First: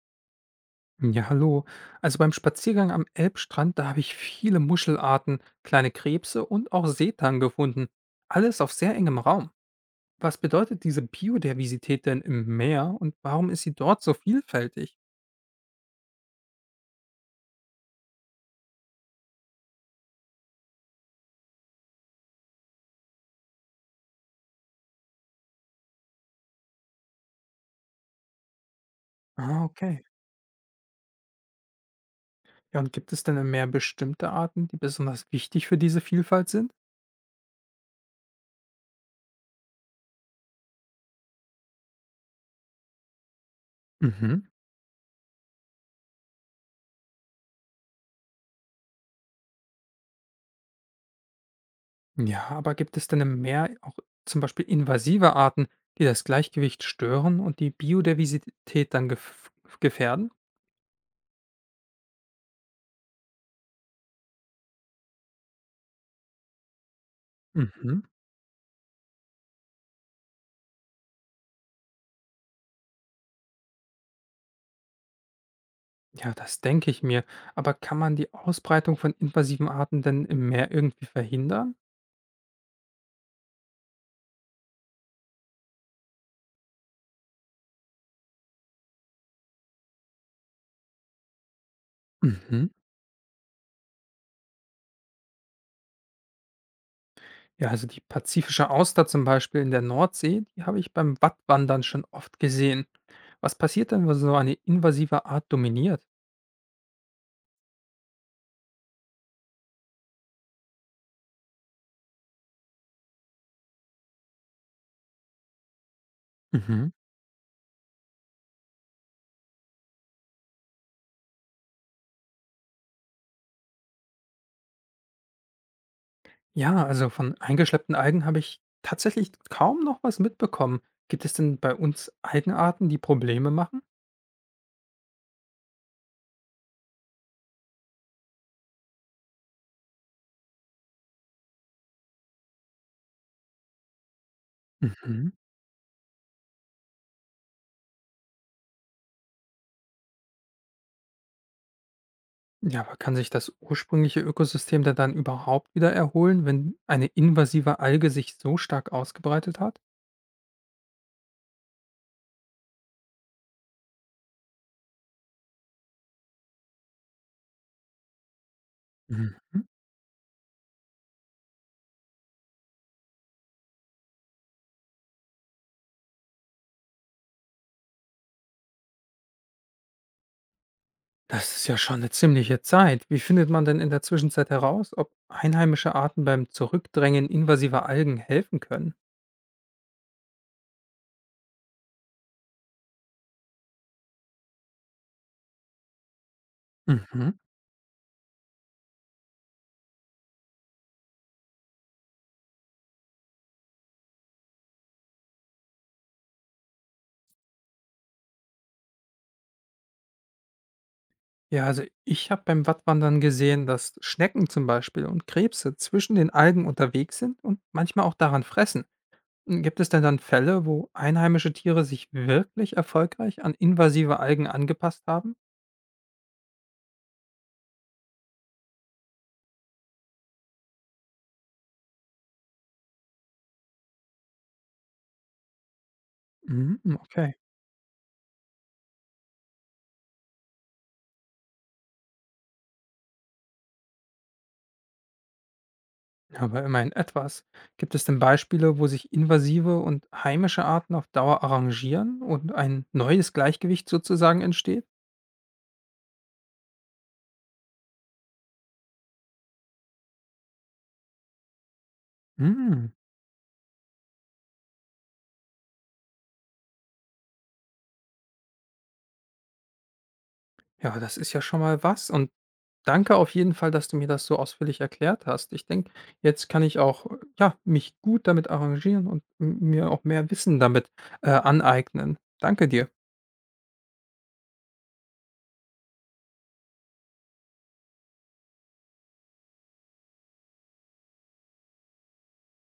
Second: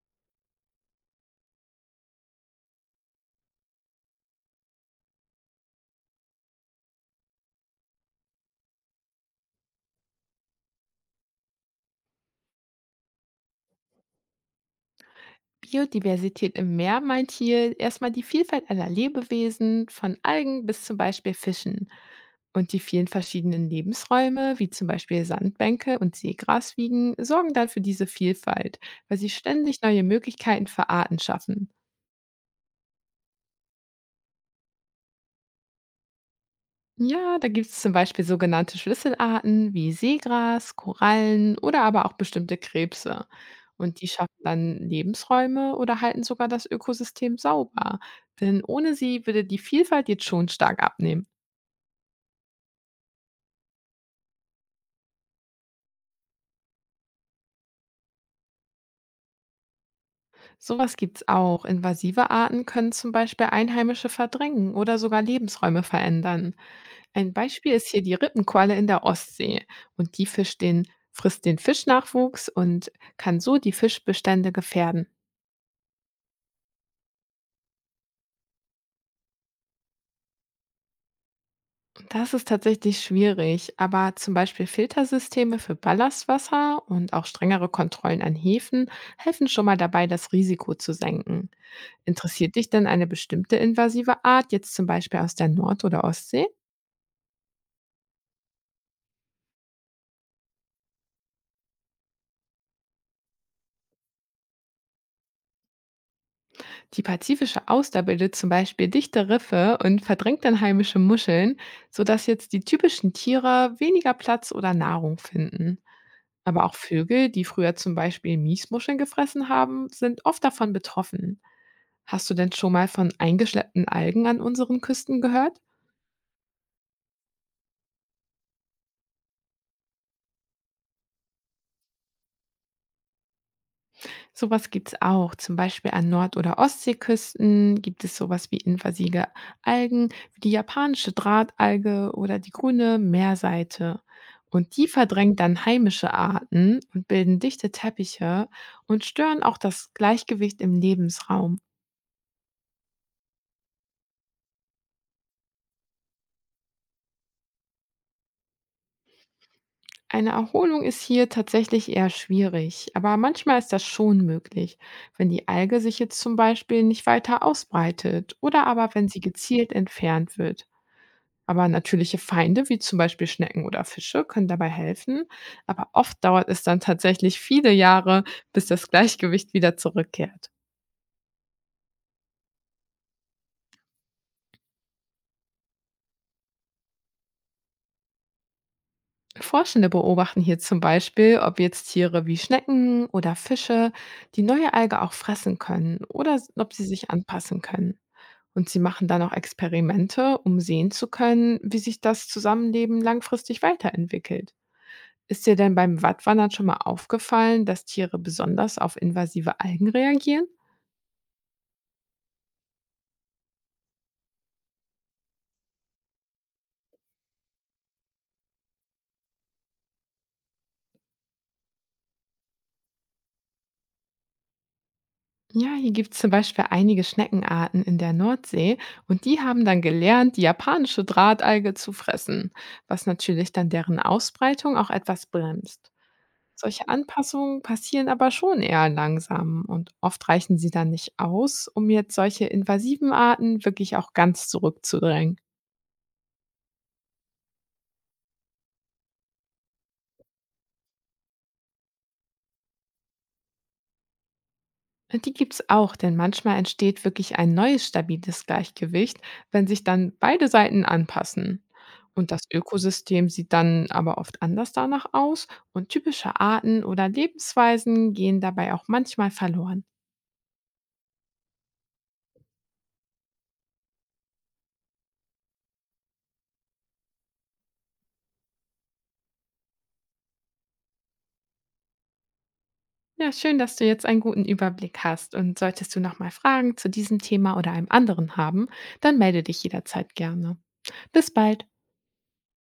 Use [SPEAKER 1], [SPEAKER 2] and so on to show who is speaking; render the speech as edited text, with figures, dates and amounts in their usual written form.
[SPEAKER 1] Ja, hallo. Also beim Spaziergang am Elbstrand, da habe ich viele Muschelarten, kleine Krebse und auch Seetang gefunden. Alles auf sehr engem Raum. Was bedeutet diese Biodiversität denn im Meer und warum ist sie dort so vielfältig?
[SPEAKER 2] Biodiversität im Meer meint hier erstmal die Vielfalt aller Lebewesen, von Algen bis zum Beispiel Fischen. Und die vielen verschiedenen Lebensräume, wie zum Beispiel Sandbänke und Seegraswiegen, sorgen dann für diese Vielfalt, weil sie
[SPEAKER 1] Ah,
[SPEAKER 2] ständig
[SPEAKER 1] okay.
[SPEAKER 2] neue Möglichkeiten für Arten schaffen.
[SPEAKER 1] Ja, und gibt es denn im Meer bestimmte Arten, die besonders wichtig für diese Vielfalt sind?
[SPEAKER 2] Ja, da gibt es zum Beispiel sogenannte Schlüsselarten wie Seegras, Korallen oder aber auch bestimmte Krebse. Und die schaffen
[SPEAKER 1] Mhm.
[SPEAKER 2] dann Lebensräume oder halten sogar das Ökosystem sauber. Denn ohne sie würde die Vielfalt jetzt schon stark abnehmen.
[SPEAKER 1] Ja, aber gibt es denn im Meer auch zum Beispiel invasive Arten, die das Gleichgewicht stören und die Biodiversität dann gefährden?
[SPEAKER 2] Sowas gibt's auch. Invasive Arten können zum Beispiel Einheimische verdrängen oder sogar Lebensräume verändern. Ein Beispiel ist
[SPEAKER 1] Mhm.
[SPEAKER 2] hier die Rippenqualle in der Ostsee. Und die Fisch den, Frisst den Fischnachwuchs und kann so die Fischbestände gefährden.
[SPEAKER 1] Ja, das denke ich mir. Aber kann man die Ausbreitung von invasiven Arten denn im Meer irgendwie verhindern?
[SPEAKER 2] Das ist tatsächlich schwierig, aber zum Beispiel Filtersysteme für Ballastwasser und auch strengere Kontrollen an Häfen helfen schon mal dabei, das Risiko zu senken. Interessiert
[SPEAKER 1] Mhm.
[SPEAKER 2] dich denn eine bestimmte invasive Art, jetzt zum Beispiel aus der Nord- oder Ostsee?
[SPEAKER 1] Ja, also die pazifische Auster zum Beispiel in der Nordsee, die habe ich beim Wattwandern schon oft gesehen. Was passiert denn, wenn so eine invasive Art dominiert?
[SPEAKER 2] Die pazifische Auster bildet zum Beispiel dichte Riffe und verdrängt dann heimische Muscheln, sodass jetzt die typischen Tiere weniger Platz oder Nahrung finden. Aber auch
[SPEAKER 1] Mhm.
[SPEAKER 2] Vögel, die früher zum Beispiel Miesmuscheln gefressen haben, sind oft davon betroffen. Hast du denn schon mal von eingeschleppten Algen an unseren Küsten gehört?
[SPEAKER 1] Ja, also von eingeschleppten Algen habe ich tatsächlich kaum noch was mitbekommen. Gibt es denn bei uns Algenarten, die Probleme machen?
[SPEAKER 2] Sowas gibt's auch. Zum Beispiel an Nord- oder Ostseeküsten gibt es sowas wie invasive Algen, wie die japanische Drahtalge oder die grüne Meerseite. Und die
[SPEAKER 1] Mhm.
[SPEAKER 2] verdrängen dann heimische Arten und bilden dichte Teppiche und stören auch das Gleichgewicht im Lebensraum.
[SPEAKER 1] Ja, aber kann sich das ursprüngliche Ökosystem denn dann überhaupt wieder erholen, wenn eine invasive Alge sich so stark ausgebreitet hat?
[SPEAKER 2] Eine Erholung ist hier tatsächlich eher schwierig, aber manchmal ist das schon möglich, wenn die Alge sich jetzt zum Beispiel nicht weiter ausbreitet oder aber wenn sie
[SPEAKER 1] Mhm.
[SPEAKER 2] gezielt entfernt wird. Aber natürliche Feinde wie zum Beispiel Schnecken oder Fische können dabei helfen, aber oft dauert es dann tatsächlich viele Jahre, bis das Gleichgewicht wieder zurückkehrt.
[SPEAKER 1] Das ist ja schon eine ziemliche Zeit. Wie findet man denn in der Zwischenzeit heraus, ob einheimische Arten beim Zurückdrängen invasiver Algen helfen können?
[SPEAKER 2] Forschende beobachten hier zum Beispiel, ob jetzt Tiere wie Schnecken oder Fische die neue Alge auch fressen können oder s- ob sie sich
[SPEAKER 1] Mhm.
[SPEAKER 2] anpassen können. Und sie machen dann auch Experimente, um sehen zu können, wie sich das Zusammenleben langfristig weiterentwickelt. Ist dir denn beim Wattwandern schon mal aufgefallen, dass Tiere besonders auf invasive Algen reagieren?
[SPEAKER 1] Ja, also ich habe beim Wattwandern gesehen, dass Schnecken zum Beispiel und Krebse zwischen den Algen unterwegs sind und manchmal auch daran fressen. Hm, gibt es denn dann Fälle, wo einheimische Tiere sich wirklich erfolgreich an invasive Algen angepasst haben?
[SPEAKER 2] Ja, hier gibt es zum Beispiel einige Schneckenarten in der Nordsee und die haben dann gelernt, die japanische Drahtalge zu fressen, was natürlich dann deren Ausbreitung auch etwas bremst.
[SPEAKER 1] Mhm,
[SPEAKER 2] Solche
[SPEAKER 1] okay,
[SPEAKER 2] Anpassungen passieren aber schon eher langsam und oft reichen sie dann nicht aus, um jetzt solche invasiven Arten wirklich auch ganz zurückzudrängen.
[SPEAKER 1] aber immerhin etwas. Gibt es denn Beispiele, wo sich invasive und heimische Arten auf Dauer arrangieren und ein neues Gleichgewicht sozusagen entsteht?
[SPEAKER 2] Die gibt's auch, denn manchmal entsteht wirklich ein neues stabiles Gleichgewicht, wenn sich dann beide Seiten anpassen. Und das
[SPEAKER 1] Mhm.
[SPEAKER 2] Ökosystem sieht dann aber oft anders danach aus und typische Arten oder Lebensweisen gehen dabei auch manchmal verloren.
[SPEAKER 1] Ja, das ist ja schon mal was und danke auf jeden Fall, dass du mir das so ausführlich erklärt hast. Ich denke, jetzt kann ich auch ja, mich gut damit arrangieren und mir auch mehr Wissen damit aneignen. Danke dir.
[SPEAKER 2] Ja, schön, dass du jetzt einen guten Überblick hast und solltest du nochmal Fragen zu diesem Thema oder einem anderen haben, dann melde dich jederzeit gerne. Bis bald.